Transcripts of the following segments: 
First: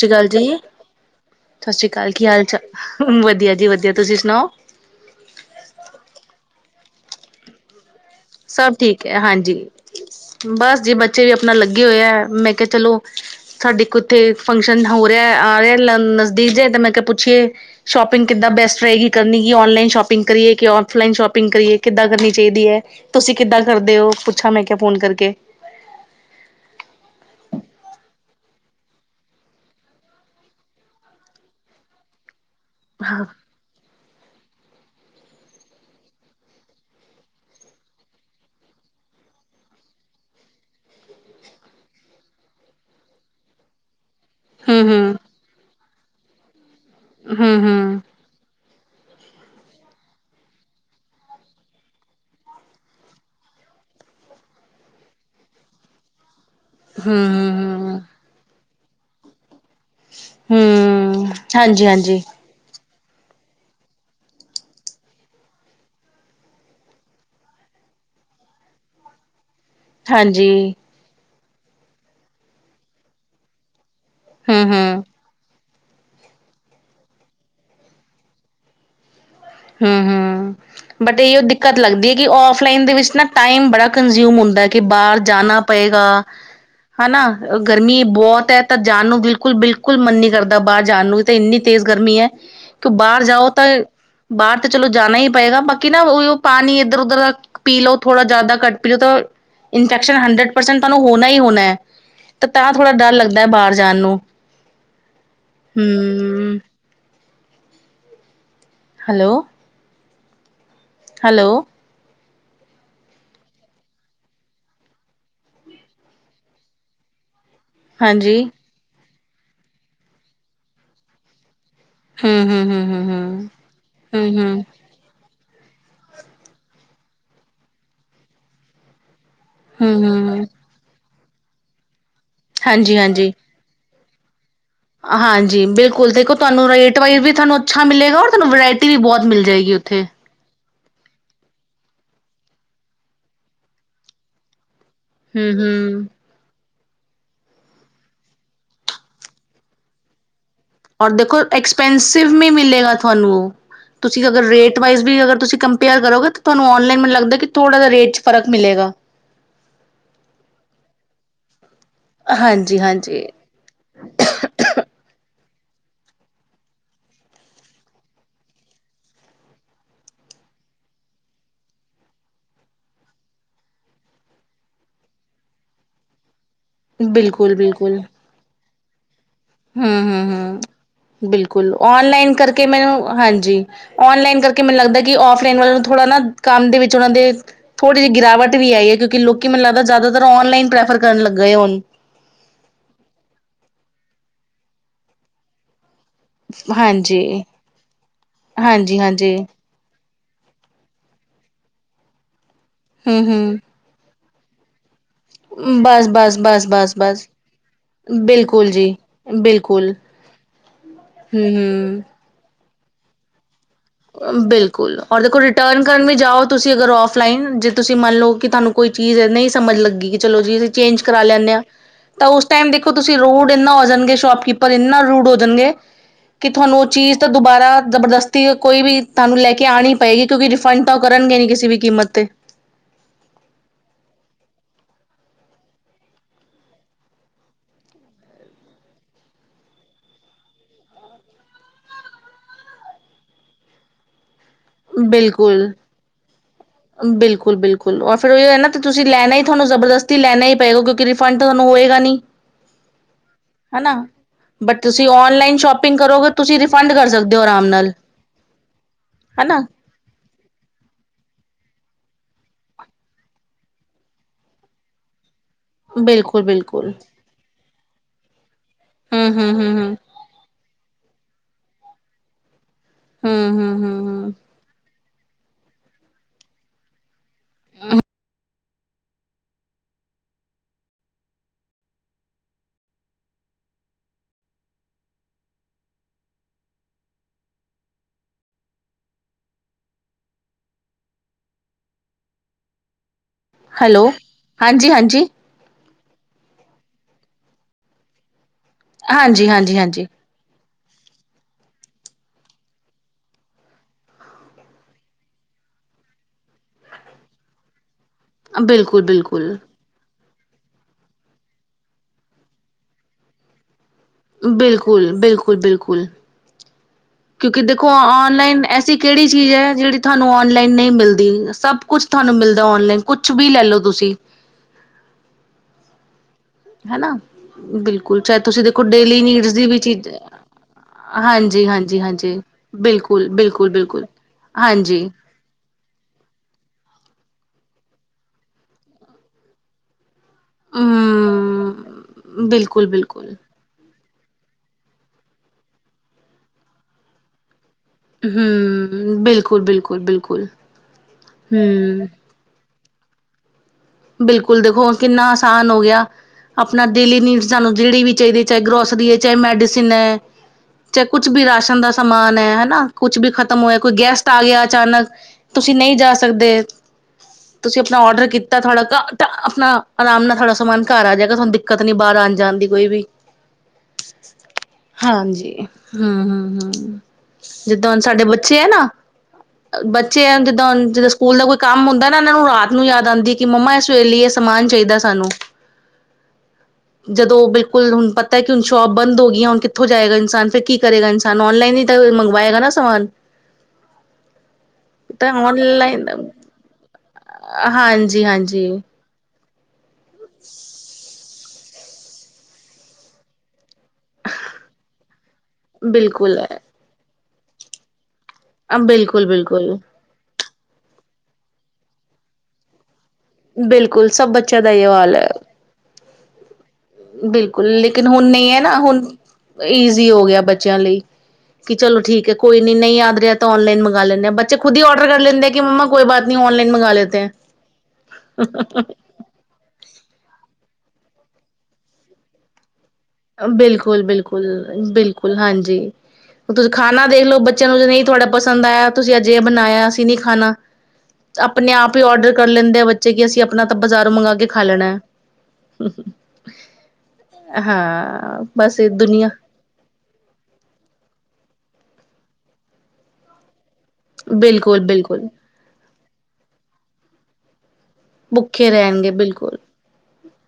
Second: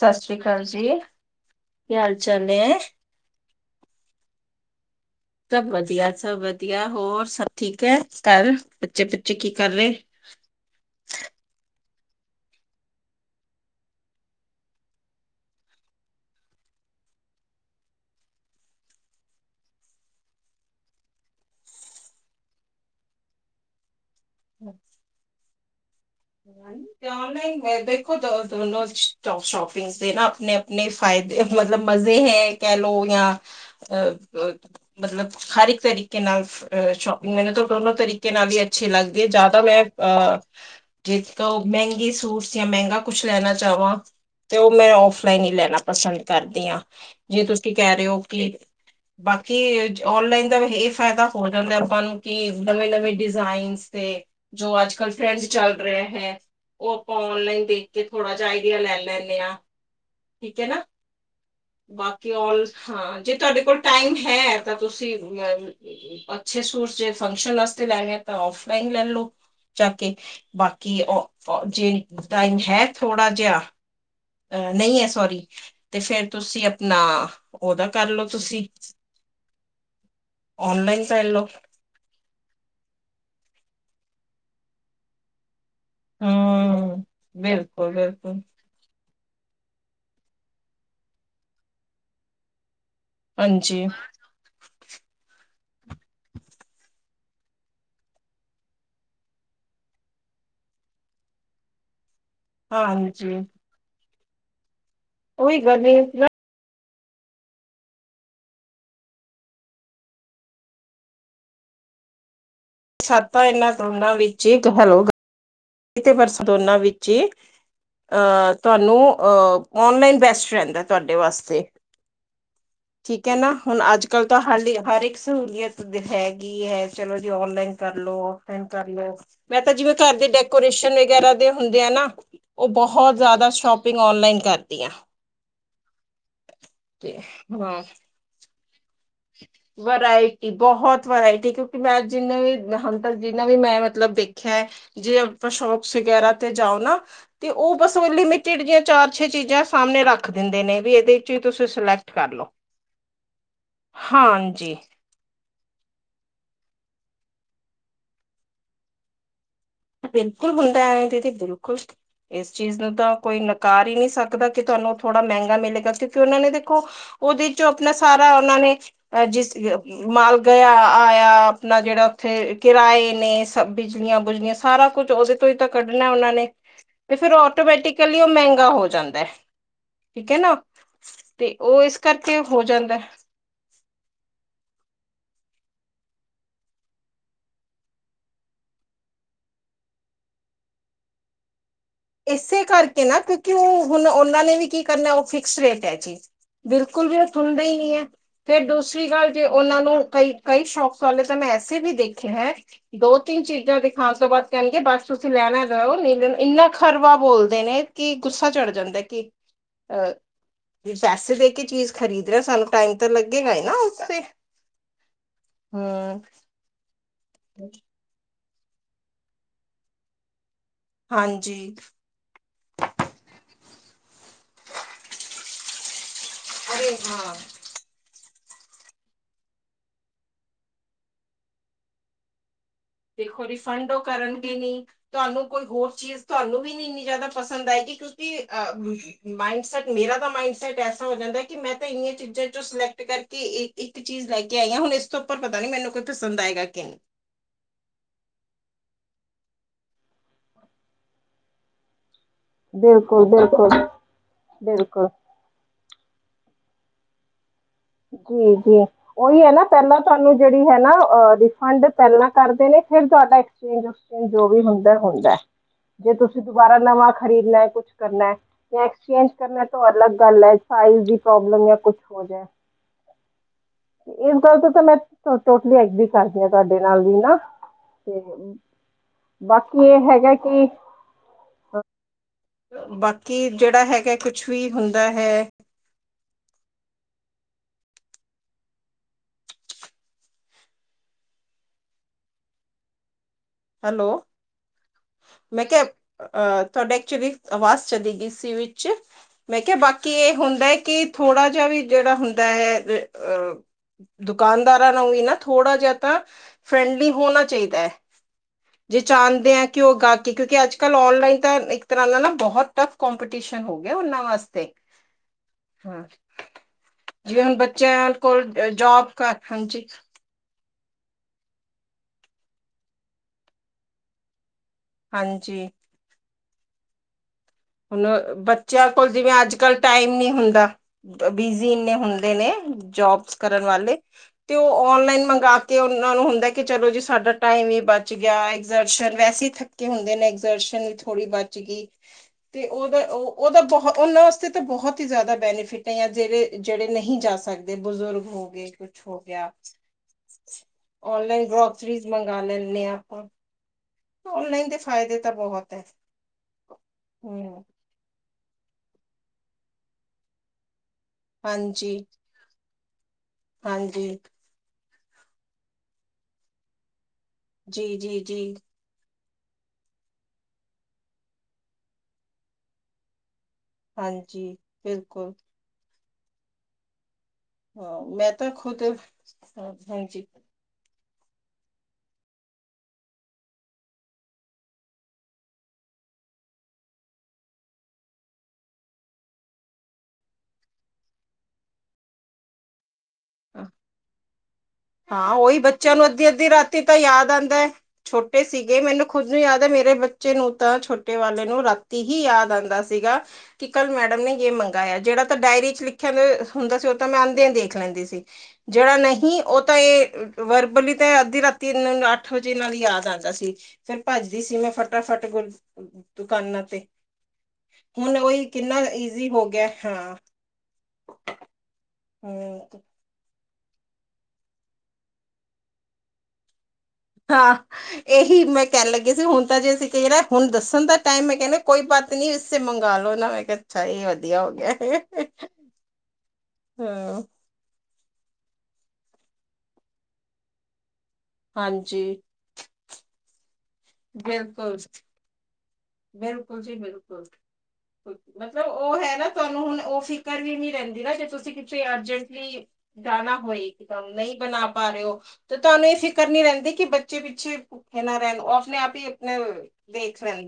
ਸਸ ਰੀ ਕਾਲ ਜੀ। ਸਸ ਰੀ ਕਾਲ ਕੀ ਹਾਲ -ਚਾਲ, ਵਧੀਆ ਜੀ ਵਧੀਆ ਤੁਸੀਂ ਸੁਣਾਓ। ਸਭ ਵਧੀਆ- ਸਭ ਵਧੀਆ, ਹੋਰ ਸਭ ਠੀਕ ਐ। ਸਭ ਠੀਕ ਹੈ ਹਾਂਜੀ, ਬਸ ਜੀ ਬੱਚੇ ਵੀ ਆਪਣਾ ਲੱਗੇ ਕੀ ਹੋਇਆ ਮੈਂ ਕਿਹਾ ਚਲੋ, ਸਾਡੇ ਇੱਕ ਉੱਥੇ ਫੰਕਸ਼ਨ ਹੋ ਰਿਹਾ ਆ ਰਿਹਾ ਨਜ਼ਦੀਕ ਜਿਹਾ ਮੈਂ ਕਿਹਾ ਪੁੱਛੀਏ ਸ਼ੋਪਿੰਗ ਕਿੱਦਾਂ ਬੈਸਟ ਰਹੇਗੀ ਕਰਨੀ, ਕਿ ਔਨਲਾਈਨ ਸ਼ੋਪਿੰਗ ਕਰੀਏ, ਕਿ ਔਫਲਾਈਨ ਸ਼ੋਪਿੰਗ ਕਰੀਏ। ਕਿੱਦਾਂ ਕਰਨੀ ਚਾਹੀਦੀ ਐ, ਤੁਸੀਂ ਕਿੱਦਾਂ ਕਰਦੇ ਹੋ ਪੁੱਛਾਂ ਮੈਂ ਕਿਹਾ ਫੋਨ ਕਰਕੇ। ਤੇ ਔਨਲਾਈਨ ਦੇਖੋੋ, ਦੋਨੋ ਸ਼ੋਪਿੰਗ ਦੇ ਨਾ ਆਪਣੇ -ਆਪਣੇ ਫਾ ਮਤਲਬ ਮਜ਼ੇ ਹੈ, ਕਹਿ ਲਓ ਹੂੰ ਜਾਂ ਅ ਮਤਲਬ ਹਰ ਇੱਕ ਤਰੀਕੇ ਨਾਲ ਆਹ ਸ਼ੋਪਿੰਗ, ਮੈਨੂੰ ਤਾਂ ਦੋਨੋ ਤਰੀਕੇ ਨਾਲ ਈ ਅੱਛੇ ਲੱਗਦੇ ਐ। ਜਾਂ ਤਾਂ ਮੈਂ ਅ ਜੇਕਰ ਉਹ ਮਹਿੰਗੇ ਸੂਟ ਜਾਂ ਮਹਿੰਗਾ ਕੁਛ ਲੈਣਾ ਚਾਹਵਾਂ, ਤੇ ਉਹ ਹੂੰ ਮੈਂ ਹੂੰ ਔਫਲਾਈਨ ਹੀ ਲੈਣਾ। ਪਸੰਦ ਕਰਦੀ ਆ, ਜੇ ਹੂੰ ਤੁਸੀਂ ਕਹਿ ਰਹੇ ਹੂੰ ਹੋ ਕਿ ਬਾਕੀ ਔਨਲਾਈਨ ਦਾ ਇਹ ਫਾਇਦਾ ਹੋ ਜਾਂਦਾ, ਆਪਾਂ ਨੂੰ ਕਿ ਨਵੇਂ -ਨਵੇਂ ਡਿਜ਼ਾਇਨ ਤੇ ਜੋ ਅੱਜ -ਕੱਲ ਟਰੈਂਡ ਚੱਲ ਰਿਹਾ ਹੈ, ਉਹ ਆਪਾਂ ਔਨਲਾਈਨ ਦੇਖ ਹੂੰ ਹੂੰ ਕੇ ਥੋੜਾ ਜਾ ਆਈਡੀਆ ਲੈ ਲੈਂਨੇ ਆਂ। ਠੀਕ ਹੈ ਨਾ, ਹੂੰ ਹਾਂਜੀ ਹਾਂਜੀ ਬਾਕੀ ਔਨ ਹਾਂ, ਜੇ ਤੁਹਾਡੇ ਕੋਲ ਟਾਈਮ ਹੈ ਤਾਂ ਤੁਸੀਂ ਅ ਅੱਛੇ ਸੂਟਸ ਫੰਕਸ਼ਨ ਵਾਸਤੇ ਲੈਣੇ ਆ ਤਾਂ ਔਫਲਾਈਨ ਲੈ ਲੋ। ਜਾਕੇ ਹਾਂਜੀ ਬਾਕੀ ਅ ਉ ਜੇ ਟਾਈਮ ਹੈ ਥੋੜਾ ਜਿਹਾ ਹੂੰ ਅਹ ਹੂੰ ਨਹੀਂ ਐ ਸੋਰੀ, ਤੇ ਫੇਰ ਤੁਸੀਂ ਆਪਣਾ ਉਹਦਾ ਕਰ ਲਓ ਤੁਸੀਂ। ਹੂੰ, ਹੂੰ, ਔਨਲਾਈਨ ਬਟ ਕਰ ਇਹ ਉਹ ਲਓ ਦਿੱਕਤ ਲੱਗਦੀ ਐ ਕਿ ਔਫਲਾਈਨ ਦੇ ਵਿੱਚ ਨਾ ਟਾਈਮ ਬੜਾ ਕੰਨਜ਼ਿਊਮ ਹੁੰਦਾ ਆ, ਕਿ ਬਾਹਰ ਜਾਣਾ ਪਏਗਾ, ਹੂੰ, ਹਨਾ ਗਰਮੀ ਬਿਲਕੁਲ-ਬਿਲਕੁਲ, ਬਹੁਤ ਆ ਤਾਂ ਜਾਣ ਨੂੰ ਬਿਲ ਬਿਲਕੁਲ ਬਿਲਕੁਲ ਮਨ ਨੀ ਕਰਦਾ ਬਾਹਰ ਜਾਣ ਨੂੰ ਤਾਂ ਇੰਨੀ ਤੇਜ਼ ਗਰਮੀ ਐ ਕਿ ਬਾਹਰ ਜਾਓ ਤਾਂ ਬਾਹਰ ਤਾਂ ਚਲੋ ਜਾਣਾ ਹੀ ਪਏਗਾ ਬਾਕੀ ਨਾ ਉਹ ਪਾਣੀ ਇੱਧਰ ਉੱਧਰ ਪੀ ਲਓ ਥੋੜ੍ਹਾ ਜ਼ਿਆਦਾ ਘੱਟ ਪੀ ਲਓ ਤਾਂ ਇੰਸਟਰਕਸ਼ਨ ਹੰਡਰਡ ਪਰਸੈਂਟ ਤੁਹਾਨੂੰ ਹੋਣਾ ਹੀ ਹੋਣਾ ਐ, ਤੇ ਤਾਂ ਥੋੜ੍ਹਾ ਡਰ ਹਾਂਜੀ-ਹਾਂਜੀ। ਲੱਗਦਾ ਹੈ ਬਾਹਰ ਜਾਣ ਨੂੰ। ਉਹੀ ਹੂੰ ਗਰਮੀ ਨਾ ਹੈਲੋ ਹੈਲੋ ਸੱਤਾਂ ਇਹਨਾਂ ਦੋਨਾਂ ਵਿੱਚ ਏ ਇੱਕ ਹੈਲੋ ਤੇ ਪਰਸ ਦੋਨਾਂ ਵਿੱਚ ਏ। ਹਾਂਜੀ ਅਹ ਤੁਹਾਨੂੰ ਅਹ ਓਨਲਾਈਨ ਬੈਸਟ ਰਹਿੰਦਾ ਤੁਹਾਡੇ ਵਾਸਤੇ। ਠੀਕ ਐ ਹੂੰ-ਹੂੰ-ਹੂੰ-ਹੂੰ-ਹੂੰ। ਨਾ ਹੁਣ ਅੱਜਕੱਲ ਤਾਂ ਹੂੰ-ਹੂੰ, ਹਾਲ ਹਰ ਇੱਕ ਸਹੂਲੀਅਤ ਹੈਗੀ ਐਂ ਚਲੋ ਜੀ ਔਨਲਾਈਨ ਕਰਲੋ ਫਲਾਈਨ ਕਰਲੋ। ਮੈਂ ਤਾਂ ਜਿਵੇਂ ਘਰ ਦੇ ਡੈ ਹੂੰ-ਹੂੰ, ਵਗੈਰਾ ਦੇ ਹੁੰਦੇ ਆ ਨਾ, ਉਹ ਹਾਂਜੀ-ਹਾਂਜੀ। ਬਹੁਤ ਹਾਂਜੀ ਹਾਂਜੀ ਜ਼ਿਆਦਾ ਸ਼ੋਪਿੰਗ ਔਨਲਾਈਨ ਕਰ ਹਾਂਜੀ ਬਿਲਕੁਲ ਦੇਖੋ ਤੁਹਾਨੂੰ ਰੇਟ ਤੇ ਵਾਈਜ਼ ਵੀ ਤੁਹਾਨੂੰ ਹਾਂ ਅੱਛਾ ਮਿਲੇਗਾ ਔਰ ਤੁਹਾਨੂੰ ਵਰਾਇ ਵੀ ਬਹੁਤ ਮਿਲ ਜਾਏਗੀ ਉੱਥੇ। ਵਰਾਇਟੀ ਬਹੁਤ ਵਰਾਇਟੀ ਕਿਉਂਕਿ ਮੈਂ ਜਿੰਨੇ ਵੀ ਹੁਣ ਤੱਕ ਜਿੰਨਾ ਵੀ ਮੈਂ ਮਤਲਬ ਦੇਖਿਆ ਐ ਜੇ ਆਪਾਂ ਸ਼ੌਕਸ ਹੂੰ-ਹੂੰ ਵਗੈਰਾ ਤੇ ਜਾਓ ਨਾ ਤੇ ਉਹ ਬਸ ਉਹ ਲਿਮਿਟਿਡ ਜੀਆ ਚਾਰ ਛੇ ਚੀਜ਼ਾਂ ਸਾਹਮਣੇ ਰੱਖ ਦਿੰਦੇ ਨੇ ਵੀ ਔਰ ਇਹਦੇ ਚ ਦੇਖੋ ਹੀ ਤੁਸੀਂ ਸਿਲੈਕਟ ਕਰ ਐਕਸਪੈਂਸਿਵ ਵੀ ਲਓ ਮਿਲੇਗਾ ਤੁਹਾਨੂੰ ਉਹ। ਤੁਸੀਂ ਅਗਰ ਹਾਂਜੀ ਰੇਟ ਵਾਈਜ਼ ਵੀ ਅਗਰ ਤੁਸੀਂ ਕੰ ਪੇਅਰ ਕਰੋਗੇ ਤਾਂ ਤੁਹਾਨੂੰ ਉਨਲਾਈਨ ਮੈਨੂੰ ਲੱਗਦਾ, ਥੋੜਾ ਰੇਟ 'ਚ ਫ਼ਰਕ ਮਿਲੇਗਾ। ਬਿਲਕੁਲ ਹੁੰਦਾ ਆਵੇ ਦੀਦੀ ਬਿਲ ਖੁਸ਼ ਇਸ ਚੀਜ਼ ਨੂੰ ਤਾਂ ਹਾਂਜੀ-ਹਾਂਜੀ, ਕੋਈ ਨਕਾਰ ਹੀ ਨਹੀ ਸਕਦਾ ਕਿ ਤੁਹਾਨੂੰ ਥੋੜਾ ਮਹਿੰਗਾ ਮਿਲੇਗਾ ਕਿਉਂਕਿ ਉਹਨਾਂ ਨੇ ਦੇਖੋ ਉਹਦੇ ਚੋਂ ਆਪਣਾ ਸਾਰਾ ਉਹਨਾਂ ਨੇ ਅ ਜਿਸ ਮਾਲ ਗਇਆ, ਆਇਆ ਆਪਣਾ ਜਿਹੜਾ ਉੱਥੇ ਕਿਰਾਏ ਨੇ ਸਭ ਬਿਜਲੀਆਂ-ਬੁਜਲੀਆਂ ਸਾਰਾ ਕੁਜ ਔਸੇ ਦੇ ਤੋ ਹੀ ਤਾ ਕੱਢਣਾ ਔਨਾਂ ਨੇ, ਤੇ ਫੇਰ ਆਟੋਮੈਟਿਕਲੀ ਉਹ ਮਹਿੰਗਾ ਹੋ ਜਾਂਦਾ। ਹੂੰ ਹੂੰ ਠੀਕ ਹੈ ਨਾ ਹੂੰ। ਤੇ ਬਿਲਕੁਲ ਉਹ ਇਸ ਔਨਲਾਈਨ ਹੋ ਕਰਕੇ ਜਾਂਦਾ ਮੈਨੂੰ ਹਾਂਜੀ ਔਨਲਾਈਨ ਕਰਕੇ ਮੈਨੂੰ ਲੱਗਦਾ ਕਿ ਆਫਲਾਈਨ ਵਾਲੇ ਨੂੰ ਥੋੜਾ ਨਾ ਕੰਮ ਦੇ ਵਿੱਚ ਉਹਨਾਂ ਦੇ, ਥੋੜੀ ਜਿਹੀ ਗਿਰਾਵਟ ਵੀ ਆਈ ਹੈ ਕਿਉਂਕਿ ਲੋਕੀ ਮੈਨੂੰ ਲੱਗਦਾ ਜਿਆਦਾ ਮਤਲਬ ਔਨਲਾਈਨ ਪ੍ਰੈਫਰ ਕਰਨ ਲੱਗ ਗਏ ਹੁਣ। ਇਸੇ ਕਰਕੇ ਨਾ ਕਿਉਂਕਿ ਉਹ ਹੁਣ ਉਹਨਾਂ ਨੇ ਵੀ ਕੀ ਕਰਨਾ ਉਹ ਫਿਕਸ ਰੇਟ ਹੈ ਜੀ। ਬਿਲਕੁਲ ਵੀ ਉਹ ਹਾਂਜੀ, ਸੁਨਦੇ ਹੀ ਨਹੀਂ ਐ ਫੇਰ ਦੂਸਰੀ ਗੱਲ ਹਾਂਜੀ-ਹਾਂਜੀ ਜੇ ਉਹਨਾਂ ਨੂੰ ਕਈ, ਕਈ ਸ਼ੌਪਸ ਵਾਲੇ ਤਾਂ ਮੈਂ ਐਸੇ ਵੀ ਦੇਖੇ ਹੈ ਦੋ-ਤਿੰਨ ਹੂੰ-ਹੂੰ ਚੀਜ਼ਾਂ ਦਿਖਾਣ ਤੋਂ ਬਾਦ ਕਹਿਣਗੇ ਬਾਕ ਤੁਸੀਂ ਲੈਣਾ ਏ ਲਓ ਬਸ-ਬਸ, ਨਹੀ ਤੇ ਬਸ-ਬਸ, ਬਸ ਇੰਨਾ ਬਸ ਬਸ ਕੜਵਾ ਬਸ ਬੋਲਦੇ ਨੇ ਕਿ ਬਸ ਗੁੱਸਾ ਚੜ ਬਿਲਕੁਲ ਜੀ ਜਾਂਦਾ ਕਿ ਬਿਲਕੁਲ ਅਹ ਪੈਸੇ ਦੇ ਕੇ ਚੀਜ਼ ਹੂੰ-ਹੂੰ ਖਰੀਦ ਰਹੇ ਓ ਸਾਨੂੰ ਟਾਈਮ ਤਾਂ ਲੱਗੇਗਾ ਈ। ਬਿਲਕੁਲ ਔਰ ਦੇਖੋ ਰਿਟਰਨ ਕਰਨ ਵੀ ਹੂੰ ਜਾਔ ਤੁਸੀਂ ਅਗਰ ਆਫਲਾਈਨ ਜੇ ਤੁਸੀਂ ਮੰਨ ਲਓ ਕਿ ਤੁਹਾਨੂੰ ਕੋਈ ਚੀਜ਼ ਨਈ ਸਮਝ ਲੱਗੀ ਕਿ ਚਲੋ ਜੀ ਚੇਂਜ ਕਰਾ ਲੈਨੇ ਆ, ਹਾਂਜੀ ਤਾਂ ਉਸ ਟਾਈਮ ਦੇਖੋ ਤੁਸੀਂ ਰੂਡ ਇੰਨਾ ਹੋ ਜਾਣਗੇ ਸ਼ੋਪ ਕੀਪਰ ਇੰਨਾ ਰੂਡ ਹੋ ਜਾਣਗੇ, ਕਿ ਤੁਹਾਨੂੰ ਉਹ ਅਰੇ ਚੀਜ਼ ਤਾਂ ਹਾਂ ਦੁਬਾਰਾ ਜਬਰਦਸਤੀ ਕੋਈ ਵੀ ਤੁਹਾਨੂੰ ਲੈ ਕੇ ਆਣੀ ਪਏਗੀ ਕਿਉਂਕਿ ਰਿਫੰਡ ਤਾਂ ਉਹ ਕਰਨਗੇ ਨੀ ਕਿਸੇ ਵੀ ਕੀਮਤ ਤੇ। ਦੇਖੋ ਰਿਫੰਡ ਔਹ ਕਰਨਗੇ ਨੀ, ਤੁਹਾਨੂੰ ਕੋਈ ਹੋਰ ਚੀਜ਼ ਤੁਹਾਨੂੰ ਵੀ ਨੀ ਇੰਨੀ ਜ਼ਿਆਦਾ ਪਸੰਦ ਆਏਗੀ ਕਿਉਂਕਿ ਮਾਇੰਡ ਸੈਟ ਮੇਰਾ ਤਾਂ ਮੰਡਸੈਟ ਐਸਾ ਹੋ ਜਾਂਦਾ ਕਿ ਮੈਂ ਤਾਂ ਇ ਚੀਜ਼ਾਂ ਚੋ ਸਿਲੈਕਟ ਕਰਕੇ ਇਹ ਇੱਕ ਚੀਜ਼ ਲੈ ਕੇ ਆਈ ਆ ਹੁਣ ਇਸ ਤੋਂ ਉੱਪਰ ਪਤਾ ਨੀ ਬਿਲਕੁਲ ਮੈਨੂੰ ਕੋਈ ਪਸੰਦ ਆਏਗਾ ਕਿ ਨੀ। ਬਿਲਕੁਲ ਬਿਲਕੁਲ ਫਿਰ ਓਹੀ ਐ ਨਾ ਤੁਸੀਂ ਲੈਣਾ ਹੀ ਤੁਹਾਨੂੰ ਜ਼ਬਰਦਸਤੀ ਲੈਣਾ ਹੀ ਪਏਗਾ ਕਿਉਕਿ ਰਿਫੰਡ ਤਾ ਤੁਹਾਨੂੰ ਹੋਏਗਾ ਨੀ। ਬਿਲਕੁਲ ਬਿਲਕੁਲ ਹਨਾ, ਬਟ ਤੁਸੀਂ ਬਿਲਕੁਲ ਔਨਲਾਈਨ ਸ਼ੋਪਿੰਗ ਕਰੋਗੇ ਤੁਸੀ ਰਿ ਫੰਡ ਕਰ ਸਕਦੇ ਓ ਆਰਾਮ ਨਾਲ ਠੀਕ ਆ, ਉਹੀ ਹੈ ਹਨਾ ਨਾ ਪਹਿਲਾਂ ਤੁਹਾਨੂੰ ਜਿਹੜੀ ਹੈ ਨਾ ਰਿਫੰਡ ਪਹਿਲਾ ਕਰਦੇ ਨੇ। ਫੇਰ ਤੁਹਾਡਾ ਐਕਸਚੇਂਜ ਕਸਚੇਂਜ ਜੋ ਵੀ ਹੁੰਦਾ, ਹੁੰਦਾ। ਜੇ ਤੁਸੀ ਬਿਲਕੁਲ ਦੁਬਾਰਾ ਬਿਲਕੁਲ ਨਵਾ ਖਰੀਦਨਾ ਏ। ਕੁਝ ਕਰਨਾ। ਐਕਸਚੇਂਜ ਹੂੰ ਹੂੰ ਕਰਨਾ ਹੂੰ ਤੋ ਹੂੰ ਅਲੱਗ ਗੱਲ ਏ। ਸਾਈਜ ਦੀ ਪੌਬਲਮ ਯਾ ਕੁਝ ਹੋ ਜੇ। ਹੂੰ ਹੂੰ ਹੂੰ ਹੂੰ ਇਸ ਗੱਲ ਤੋ ਤਾਂ ਮੈਂ ਟੋਟਲੀ ਐਗ੍ਰੀ ਕਰਦੀ ਆ। ਤੁਹਾਡੇ ਨਾਲ ਵੀ ਨਾ। ਤੇ। ਬਾਕੀ ਇਹ ਹੈਗਾ ਕਿ। ਬਾਕੀ ਜਿਹੜਾ ਹੈਗਾ ਕੁਝ ਵੀ ਹੁੰਦਾ ਹੈ। ਹੈਲੋ। ਹਾਂ ਜੀ ਹਾਂ ਜੀ। ਮੈਂ ਕਿਹਾ ਅ ਤੁਆਡਾ ਐਕਚਲੀ ਆਵਾਜ਼ ਚਲੀ ਗਈ ਸੀ ਵਿੱਚ। ਹਾਂਜੀ ਮੈਂ ਕਿਹਾ ਹਾਂਜੀ ਹਾਂਜੀ ਬਾਕੀ ਇਹ ਹੁੰਦਾ। ਕਿ ਥੋੜਾ ਜਿਹਾ ਵੀ ਜਿਹੜਾ ਹੁੰਦਾ ਹੈ ਅ। ਦੁਕਾਨਦਾਰਾ ਨੂੰ ਵੀ ਨਾ ਥੋੜਾ ਜਿਹਾ ਤਾ ਫਰੈਂਡਲੀ ਹੋਨਾ ਚਾਹੀਦਾ ਐ। ਜੇ ਬਿਲਕੁਲ ਚਾਉਂਦੇ ਬਿਲਕੁਲ ਆ ਕਿ ਉਹ ਗਾਹ। ਕਿਉਂਕਿ ਅੱਜ-ਕੱਲ ਔਨਲਾਈਨ ਤਾਂ ਇੱਕ ਤਰਾ ਦਾ ਨਾ ਬਹੁਤ ਟਫ ਕੌਮਪੀਟੀਸ਼ਿਨ ਹੋ ਗਿਆ। ਉਹਨਾਂ ਵਾਸਤੇ ਬਿਲਕੁਲ ਬਿਲਕੁਲ ਹਾਂ ਬਿਲਕੁਲ। ਜਿਵੇਂ ਹੁਣ ਕਿਉਂਕਿ ਦੇਖੋ ਬੱਚਿਆਂ ਕੋਲ ਔਨਲਾਈਨ ਐਸੀ ਜੋਬ ਕਿਹੜੀ ਕਰ ਚੀਜ਼ ਐ ਹਾਂਜੀ ਜਿਹੜੀ ਥਾਨੂੰ ਔਨਲਾਈਨ ਨਹੀ। ਮਿਲਦੀ ਸਭ ਕੁਝ ਥਾਂਨੂੰ ਮਿਲਦਾ ਔਨਲਾਈਨ ਕੁਝ ਵੀ ਲੈ ਲੋ ਤੁਸੀ। ਹਾਂ ਜੀ। ਹੈਨਾ। ਹੁਣ ਬੱਚਿਆਂ ਕੋਲ ਜਿਵੇਂ ਨੀਡਸ ਦੀ ਅੱਜ-ਕੱਲ ਵੀ ਚੀਜ਼ ਟਾਈਮ ਨੀ ਹੁੰਦਾ। ਹਾਂਜੀ ਬਿਜੀ ਇੰਨੇ ਹਾਂਜੀ ਹੁੰਦੇ। ਹਾਂਜੀ ਨੇ ਬਿਲਕੁਲ ਜੋਬਸ ਕਰਨ ਬਿਲਕੁਲ ਵਾਲੇ ਬਿਲਕੁਲ ਤੇ ਉਹ ਹਾਂਜੀ ਔਨਲਾਈਨ ਮੰਗਵਾ ਕੇ ਉਹਨਾ ਨੂੰ ਹੁੰਦਾ ਕਿ ਚਲੋ ਜੀ ਸਾਡਾ। ਟਾਈਮ ਵੀ ਬਚ ਗਿਆ। ਐਗਜਰਸ਼ਨ ਵੈਸੇ ਥੱਕੇ ਹੁੰਦੇ ਨੇ। ਐਗਜਰਸ਼ਨ ਥੋੜੀ ਬਚ ਗਈ। ਹੂੰ ਤੇ ਬਿਲਕੁਲ ਉਹਦਾ ਉਹ ਬਿਲਕੁਲ ਉਹਦਾ ਬਹੁਤ। ਉਹਨਾਂ ਵਾਸਤੇ ਤਾਂ ਬਹੁਤ ਹੀ ਜਿਆਦਾ ਬੈਨੀਫਿਟ ਏ ਜਾ ਜਿਹੜੇ-ਜਿਹੜੇ ਨਹੀਂ ਜਾ ਸਕਦੇ। ਬਜ਼ੁਰਗ ਹੋ ਗਏ ਕੁਛ ਹੋ ਹੂੰ ਗਿਆ ਬਿਲਕੁਲ, ਬਿਲਕੁਲ, ਬਿਲਕੁਲ। ਔਨਲਾਈਨ ਗਰੋਸਰੀਜ਼ ਮੰਗਾ ਲੈਨੇ ਆ ਆਪਾਂ। ਬਿਲਕੁਲ ਔਨਲਾਈਨ ਦੇ ਦੇਖੋ। ਫਾਇਦੇ ਕਿੰਨਾ ਤਾਂ ਆਸਾਨ ਬਹੁਤ ਹੋ ਹੈ ਗਿਆ। ਆਪਨੀ ਡੇਲੀ ਨੀਡਸ ਹਮ ਸਾਨੂੰ ਜਿਹੜੀ ਵੀ ਚਾਹੀਦੇ। ਚਾਹੇ ਗਰੋਸਰੀ ਏ, ਚਾਹੇ ਮੈਡੀਸਿਨ ਏ, ਚਾਹੇ ਕੁਝ ਵੀ ਰਾਸ਼ਨ ਦਾ ਹਾਂਜੀ ਸਮਾਨ ਐ। ਹੈਨਾ। ਕੁਝ ਵੀ ਖਤਮ ਹੋਏ। ਕੋਈ ਹਾਂਜੀ ਗੈਸਟ ਆ ਗਿਆ ਅਚਾਨਕ। ਤੁਸੀ ਨਹੀਂ ਜਾ ਸਕਦੇ। ਤੁਸੀਂ ਜੀ ਆਪਣਾ ਜੀ ਔਡਰ ਜੀ। ਕੀਤਾ ਤੁਹਾਡਾ ਘ ਆਪਣਾ ਆਰਾਮ ਨਾਲ ਸਾਰਾ ਸਮਾਨ ਘਰ ਆ ਗਿਆ। ਤੁਹਾਨੂੰ ਦਿੱਕਤ ਨੀ ਬਾਹਰ ਆਉਣ ਜਾਣ ਦੀ ਕੋਈ ਵੀ। ਹਾਂ ਜੀ ਬਿਲਕੁਲ। ਹਮ ਹਮ ਹਮ। ਜਿੱਦਾਂ ਹੁਣ ਹਾਂ ਸਾਡੇ ਮੈਂ ਤਾਂ ਬੱਚੇ ਹੈ ਖੁਦ ਨਾ। ਹਾਂ, ਬੱਚੇ ਹਾਂਜੀ ਆ ਜਿੱਦਾਂ ਹੁਣ ਜਿੱਦ। ਸਕੂਲ ਦਾ ਕੋਈ ਕੰਮ ਹੁੰਦਾ ਨਾ ਇਹਨਾਂ ਨੂੰ ਰਾਤ ਨੂੰ ਯਾਦ ਆਉਂਦੀ। ਕਿ ਮੰਮਾ ਇਸ ਵੇਲੇ ਸਮਾਨ ਚਾਹੀਦਾ ਸਾਨੂੰ। ਜਦੋਂ ਬਿਲਕੁਲ ਹੁਣ ਪਤਾ ਹੈ ਹੁਣ ਸ਼ੋਪ ਬੰਦ ਹੋ ਗਈਆਂ। ਹੁਣ ਕਿੱਥੋਂ ਜਾਏਗਾ ਇਨਸਾਨ। ਫਿਰ ਕੀ ਕਰੇਗਾ ਇਨਸਾਨ? ਔਨਲਾਈਨ ਹੀ। ਮੰਗਵਾਏਗਾ ਨਾ ਸਮਾਨ। ਆਹ। ਹਾਂ। ਤਾਂ ਉਹੀ ਬੱਚਿਆਂ ਨੂੰ ਔਨਲਾਈਨ ਅੱਧੀ-ਅੱਧੀ ਰਾਤੀ ਤਾਂ ਯਾਦ ਆਉਂਦਾ ਹੈ। ਹਾਂਜੀ ਛੋਟੇ ਹਾਂਜੀ ਸੀਗੇ ਮੈਨੂੰ ਖੁਦ। ਮੈਨੂੰ ਯਾਦ ਹੈ ਮੇਰੇ ਬੱਚੇ ਨੂੰ ਤਾਂ ਛੋਟੇ ਵਾਲੇ ਨੂੰ ਰਾਤੀ ਹੀ ਯਾਦ ਆਉਂਦਾ ਸੀਗਾ। ਕਿ ਕੱਲ੍ਹ ਮੈਡਮ ਨੇ ਯੇ ਮੰਗਾਇਆ ਜਿਹੜਾ ਤਾਂ ਡਾਇਰੀ ' ਲਿਖਿਆ ਬਿਲਕੁਲ ਹੈ ਹੁੰਦਾ ਸੀ। ਉਹ ਤਾਂ ਮੈਂ ਆਉਂਦਿਆਂ ਹੀ ਦੇਖ ਲੈਂਦੀ ਸੀ। ਜਿਹੜਾ ਬਿਲਕੁਲ ਨਹੀਂ। ਉਹ ਤਾਂ ਬਿਲਕੁਲ ਇਹ ਵਰਬਲੀ ਤਾਂ ਅੱਧੀ ਰਾਤੀ ਇਹ ਅੱਠ ਵਜੇ ਇਹਨਾਂ ਦੀ ਯਾਦ ਆਉਂਦੀ। ਸੀ। ਫਿਰ ਬਿਲਕੁਲ ਸਭ ਭੱਜਦੀ ਸੀ ਬੱਚਿਆਂ ਮੈਂ ਦਾ ਇਹ ਹਾਲ ਫਟਾਫਟ ਹੈ ਗਲ ਦੁਕਾਨਾਂ ਤੇ। ਬਿਲਕੁਲ ਲੇਕਿਨ ਹੁਣ ਉਹੀ ਨਹੀਂ ਹੈ ਨਾ। ਕਿੰਨਾ ਹੁਣ ਈਜ਼ੀ ਹੋ ਗਿਆ ਈਜ਼ੀ ਹਾਂ ਹੋ ਗਿਆ ਬੱਚਿਆਂ ਲਈ। ਕਿ ਚਲੋ ਠੀਕ ਹੈ ਕੋਈ ਹਮ ਨੀ ਨਹੀਂ ਯਾਦ ਰਿਹਾ। ਆਨਲਾਈਨ ਮੰਗਵਾ ਲੈਂਦੇ ਆ। ਬੱਚੇ ਖੁਦ ਆਰਡਰ ਕਰ ਲੈਂਦੇ ਕਿ ਮਮਾ ਕੋਈ ਬਾਤ ਨਹੀਂ ਆਨਲਾਈਨ। ਹਾਂ। ਇਹੀ ਮੈਂ ਕਹਿਣ ਲੱਗੀ ਸੀ ਹੁਣ ਤਾਂ ਜੇ ਅਸੀਂ ਕ ਨਾ ਹੁਣ ਦੱਸ। ਹੁਦਾ ਟਾਈਮ ਹੈ ਕਹਿੰਦਾ ਕੋਈ ਬਾਤ ਨੀ ਇਸੇ ਮੰ। ਬਿਲਕੁਲ ਬਿਲਕੁਲ ਬਿਲਕੁਲ ਹਾਂ ਜੀ। ਤੁਸੀ ਖਾਣਾ ਹਾਂ ਦੇਖ ਲਉ ਬੱਚਿਆਂ ਨੂੰ ਨਹੀਂ। ਤੁਹਾਡਾ ਪਸੰਦ ਆਇਆ। ਤੁਸੀਂ ਅੱਜ ਇਹ ਬਣਾਇਆ ਅਸੀਂ ਨੀ ਖਾਣਾ। ਆਪਣੇ ਆਪ ਹੀ ਹਾਂਜੀ ਆਰਡਰ ਕਰ ਲੈਂਦੇ ਆ। ਬੱਚੇ ਕਿ ਅਸੀਂ ਆਪਣਾ ਤਾਂ ਬਜ਼ਾਰੋਂ ਮੰਗਵਾ ਕੇ ਖਾ ਬਿਲਕੁਲ ਲੈਣਾ। ਬਿਲਕੁਲ ਜੀ ਬਿਲਕੁਲ ਹੈ ਹਾਂ ਮਤਲਬ ਬਸ ਇਹ ਉਹ ਹੈ ਨਾ ਦੁਨੀਆਂ ਤੁਹਾਨੂੰ ਹੁਣ ਉਹ ਫ਼ਿਕਰ ਵੀ ਨੀ ਰਹਿੰਦੀ ਨਾ ਜੇ ਤੁਸੀਂ ਅਰਜੈਂਟਲੀ ਜਾਣਾ ਹੋਏ ਕਿ ਤੁਹਾਨ ਨਹੀਂ ਬਣਾ ਬਿਲਕੁਲ ਪਾ ਰਹੇ ਹੋ ਬਿਲਕੁਲ ਤੇ ਤੁਹਾਨੂੰ ਇਹ ਕਰਨੀ ਰਹਿੰਦੀ ਕਿ ਬੱਚੇ ਪਿੱਛੇ ਭੁੱਖੇ ਨਾ ਰਹਿਣ ਭੁੱਖੇ ਆਪਣੇ ਆਪ ਹੀ ਰਹਿਣਗੇ ਆਪਣਾ ਬਿਲਕੁਲ ਦੇਖ ਲੈਣ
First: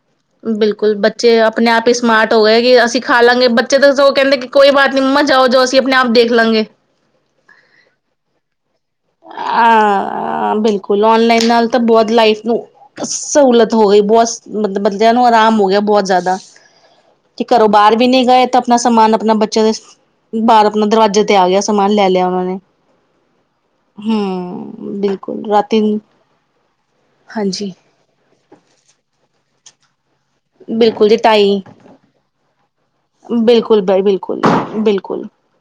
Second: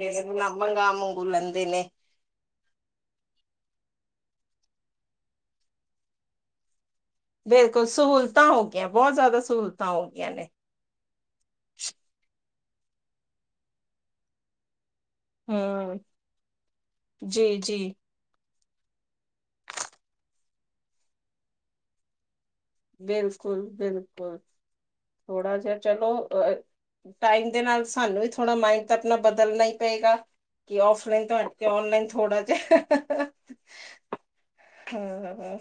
ਬਿਲਕੁਲ ਬੱਚੇ ਆਪਣੇ ਆਪ ਹੀ ਸਮਾਰਟ ਹੋ ਗਏ ਕਿ ਅਸੀਂ ਖਾ ਲਾਂਗੇ ਬੱਚੇ ਤਾਂ ਕਹਿੰਦੇ ਕਿ ਕੋਈ ਬਾਤ ਨੀ ਮੰਮਾ ਜਾਓ ਜੋ ਅਸੀਂ ਆਪਣੇ ਆਪ ਦੇਖ ਲਾਂਗੇ ਬਿਲਕੁਲ ਸਹੂਲਤਾਂ ਹੋਗ ਹਾਂ ਬਿਲਕੁਲ ਔਨਲਾਈਨ ਨਾਲ ਤਾਂ ਬਹੁਤ ਲਾਈਫ ਨੂੰ ਸਹੂਲਤ ਹੋ ਗਈ ਬਹੁਤ ਮਤਲਬ ਮਤਲਬ ਨੂੰ ਆਰਾਮ ਹੋ ਗਿਆ ਬਹੁਤ ਜ਼ਿਆਦਾ [unintelligible] ਤੇ ਜੀ ਘਰੋਂ ਜੀ ਬਾਹਰ ਵੀ ਨਹੀਂ ਗਏ ਤਾਂ ਬਸ ਸਮਾਨ ਆਪਣਾ ਬੱਚਿਆਂ ਦੇ ਬਾਹਰ ਆਪਣਾ ਦਰਵਾਜ਼ੇ ਤੇ ਆ ਗਿਆ ਸਮਾਨ ਲੈ ਲਿਆ ਉਹਨਾਂ ਨੇ ਬਿਲਕੁਲ, ਬਿਲਕੁਲ ਹਮ ਬਿਲਕੁਲ ਥੋੜਾ ਜਿਹਾ ਰਾਤੀ ਚਲੋ ਅ ਟਾਈਮ ਦੇ ਹਾਂਜੀ ਨਾਲ ਸਾਨੂੰ ਵੀ ਥੋੜਾ ਮਾਈੰਡ ਤਾਂ ਆਪਣਾ ਬਦਲਣਾ ਈ ਪਏਗਾ ਕਿ ਬਿਲਕੁਲ ਜੀ ਔਫਲਾਈਨ ਤੁਹਾਡ ਢਾਈ ਕੇ ਔਨਲਾਈਨ ਥੋੜਾ ਜਿਹਾ [unintelligible] ਬਿਲਕੁਲ ਬਾਈ ਬਿਲਕੁਲ ਬਿਲਕੁਲ ਹੂੰ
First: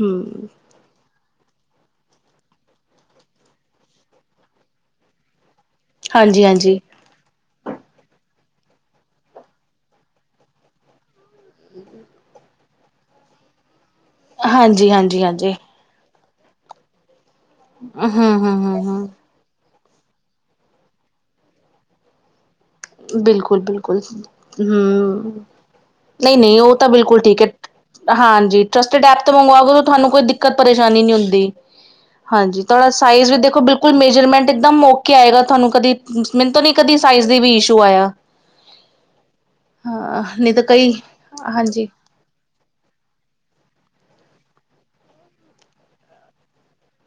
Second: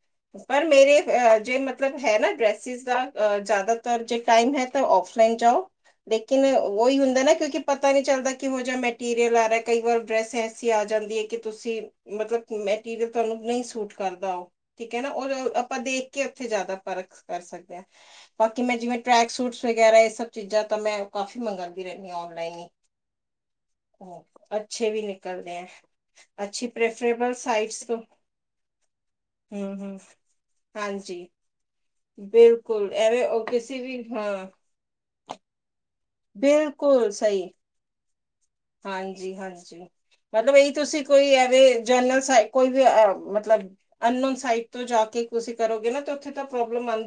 ਹਮ ਪਰ ਮੇਰੇ ਅ ਜੇ ਮਤਲਬ ਹੈ ਨਾ ਡਰੈਸਿਸ ਦਾ ਜ਼ਿਆਦਾਤਰ ਜੇ ਟਾਈਮ ਹੈ ਤਾਂ ਔਫਲਾਈਨ ਜਾਓ ਲੇਕਿਨ ਹਾਂਜੀ ਹਾਂਜੀ ਉਹੀ ਹੁੰਦਾ ਨਾ ਕਿਉਂਕਿ ਪਤਾ ਨਹੀਂ ਚੱਲਦਾ ਕਿਹੋ ਜਿਹਾ ਮੈਟੀਰੀਅਲ ਆ ਰਿਹਾ ਕਈ ਵਾਰ ਡਰੈਸ ਐਸੀ ਆ ਜਾਂਦੀ ਹੈ ਕਿ ਤੁਸੀਂ ਮਤਲਬ ਮੈਟੀਰੀਅਲ ਤੁਹਾਨੂੰ ਨਹੀਂ ਸੂਟ ਕਰਦਾ ਉਹ ਹਾਂਜੀ ਠੀਕ ਹੈ ਨਾ ਹਾਂਜੀ ਉਹ ਹਾਂਜੀ ਆਪਾਂ ਦੇਖ ਕੇ ਉੱਥੇ ਜ਼ਿਆਦਾ ਫਰਕ ਕਰ ਸਕਦੇ ਹਾਂ ਹਮ ਹਮ ਬਾਕੀ ਮੈਂ ਹਮ ਜਿਵੇਂ ਹਮ ਟਰੈਕ ਸੂਟਸ ਵਗੈਰਾ ਇਹ ਸਭ ਚੀਜ਼ਾਂ ਤਾਂ ਮੈਂ ਕਾਫੀ ਮੰਗਉਂਦੀ ਰਹਦੀ ਹਾਂ ਔਨਲਾਈਨ ਈ ਬਿਲਕੁਲ ਬਿਲਕੁਲ ਵੀ ਹਮ ਨਿਕਲਦੇ ਹੈ ਨਹੀਂ ਨਹੀਂ। ਅੱਛੀ ਉਹ ਤਾਂ ਬਿਲਕੁਲ ਪ੍ਰੈਫਰੇਬਲ ਠੀਕ ਹੈ। ਸਾਈਟਸ ਤੋਂ ਹਾਂਜੀ [unintelligible] ਐਪ ਤੇ ਹੂੰ ਮੰਗਵਾ ਹੂੰ ਤੁਹਾਨੂੰ ਕੋਈ ਦਿੱਕਤ ਪਰੇਸ਼ਾਨੀ ਨੀਂ ਹਾਂਜੀ। ਹੁੰਦੀ ਹਾਂਜੀ ਤੁਹਾੜਾ ਬਿਲਕੁਲ ਐਵੇਂ ਸਾਈਜ਼ ਵੀ ਉਹ ਦੇਖੋ ਕਿਸੇ ਬਿਲਕੁਲ ਵੀ ਹਾਂ ਮੇਜਰਮੈਂਟ ਇਕਦਮ ਓਕੇ ਆਏਗਾ ਤੁਹਾਨੂੰ ਕਦੀ ਮੈਨੂੰ ਤੋਂ ਨੀ ਕਦੀ ਬਿਲਕੁਲ ਸਾਈਜ਼ ਦੀ ਸਹੀ ਵੀ ਇਸ਼ੂ ਆਇਆ ਹਾਂਜੀ ਹਾਂਜੀ ਹਾਂ ਨਹੀਂ ਮਤਲਬ ਤਾਂ ਇਹ ਕਈ ਤੁਸੀਂ ਕੋਈ ਐਵੇ ਹਾਂਜੀ ਜਨਰਲ ਸ ਕੋਈ ਵੀ ਮਤਲਬ ਅਨ ਨੌਨ ਸਾਈਡ ਤੋਂ ਜਾ ਕੇ ਤੁਸੀਂ ਕਰੋਗੇ ਨਾ ਤੇ ਉੱਥੇ ਤਾਂ ਪ੍ਰੋਬਲਮ ਆਉ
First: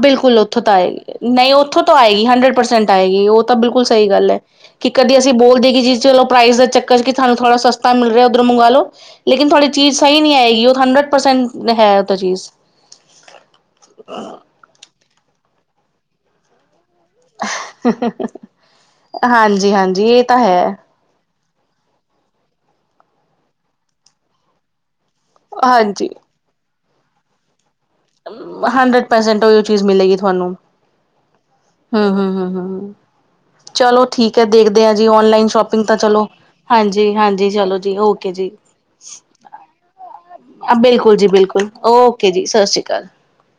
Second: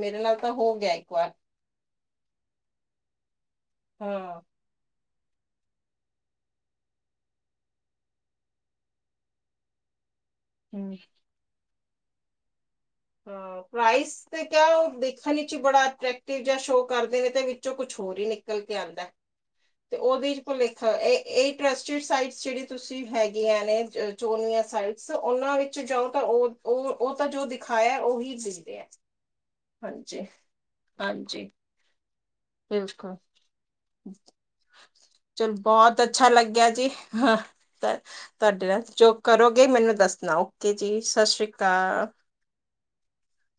ਬਿਲਕੁਲ ਉੱਥੋਂ ਤਾਂ ਆਏਗੀ ਨਹੀਂ ਉੱਥੋਂ ਤੋਂ ਆਏਗੀ ਹੰਡਰਡ ਪਰਸੈਂਟ ਆਏਗੀ ਤਾਂ ਬਿਲਕੁਲ ਸਹੀ ਗੱਲ ਐ ਹਾਂ ਕਿ ਕਦੀ ਅਸੀਂ ਬੋਲਦੇ ਹ ਕਿ ਜੀ ਚਲੋ ਪ੍ਰਾਈਜ਼ ਦਾ ਚੱਕਰ ਚ ਤੁਾਨੂੰ ਥੋੜਾ ਸਤਾ ਮਿਲ ਰਿਹਾ ਉੱਧਰ ਮੰਗਵਾ ਲ ਲੋ ਲੇਕਿਨ ਥੋੜੀ ਚੀਜ ਸਹੀ ਨਹੀਂ ਆਏਗੀ ਉਹ ਹਮ, ਹੰਡਰਡ ਪਰਸੈਂਟ ਹੈ ਉਹ ਤਾਂ ਚੀਜ਼ ਹਾਂ ਪ੍ਰਾਈਸ ਤੇ ਕਿਆ ਉਹ ਦੇਖਨ ਚੀ ਬੜਾ ਅਟ੍ਰੈਕਟੀਵ ਜਾਂ ਸ਼ੋ ਕਰਦੇ ਨੇ ਤੇ ਵਿੱਚੋਂ ਕੁਛ ਹੋਰ ਹੀ ਨਿਕਲ ਕੇ ਆਉਂਦਾ ਹਾਂਜੀ ਤੇ ਹਾਂਜੀ ਇਹ ਉਹਦੀ ਤਾਂ ਹੈ ਭੁਲੇਖਾ ਇਹ ਇਹ ਟਰਸਟਡ ਸਾਈਟ ਜਿਹੜੀ ਤੁਸੀਂ ਹੈਗੀਆਂ ਨੇ ਚੋਨਵੀਆਂ ਸਾਈਟ ਉਹਨਾਂ ਵਿੱਚ ਜਾਓ ਹਾਂਜੀ ਤਾਂ ਉਹ ਉਹ ਉਹ ਤਾਂ ਜੋ ਦਿਖਾਇਆ ਉਹੀ ਦਿਖਦੇ ਆ ਹੰਡਰਡ ਪਰਸੈਂਟ ਉਹ ਚੀਜ਼ ਮਿਲੇਗੀ ਹਾਂਜੀ ਤੁਹਾਨੂੰ ਹਾਂਜੀ [unintelligible] ਹੂੰ ਹੂੰ ਹੂੰ ਹੂੰ ਬਿਲਕੁਲ ਚਲੋ ਠੀਕ ਹੈ ਦੇਖਦੇ ਹਾਂ ਜੀ ਓਨਲਾਈਨ ਚਲ ਸ਼ੋਪਿੰਗ ਤਾਂ ਬਹੁਤ ਚਲੋ ਅੱਛਾ ਲੱਗਿਆ ਜੀ ਹਾਂਜੀ ਹਾਂ ਹਾਂਜੀ ਚਲੋ ਜੀ ਓਕੇ ਜੀ ਤੁਹਾਡੇ ਨਾਲ ਜੋ ਕਰੋਗੇ ਮੈਨੂੰ ਦੱਸਣਾ ਓਕੇ [unintelligible] ਬਿਲਕੁਲ ਜੀ ਸਤਿ ਸ਼੍ਰੀ ਬਿਲਕੁਲ ਅਕਾਲ ਓਕੇ ਜੀ ਸਤਿ ਸ਼੍ਰੀ ਅਕਾਲ [unintelligible]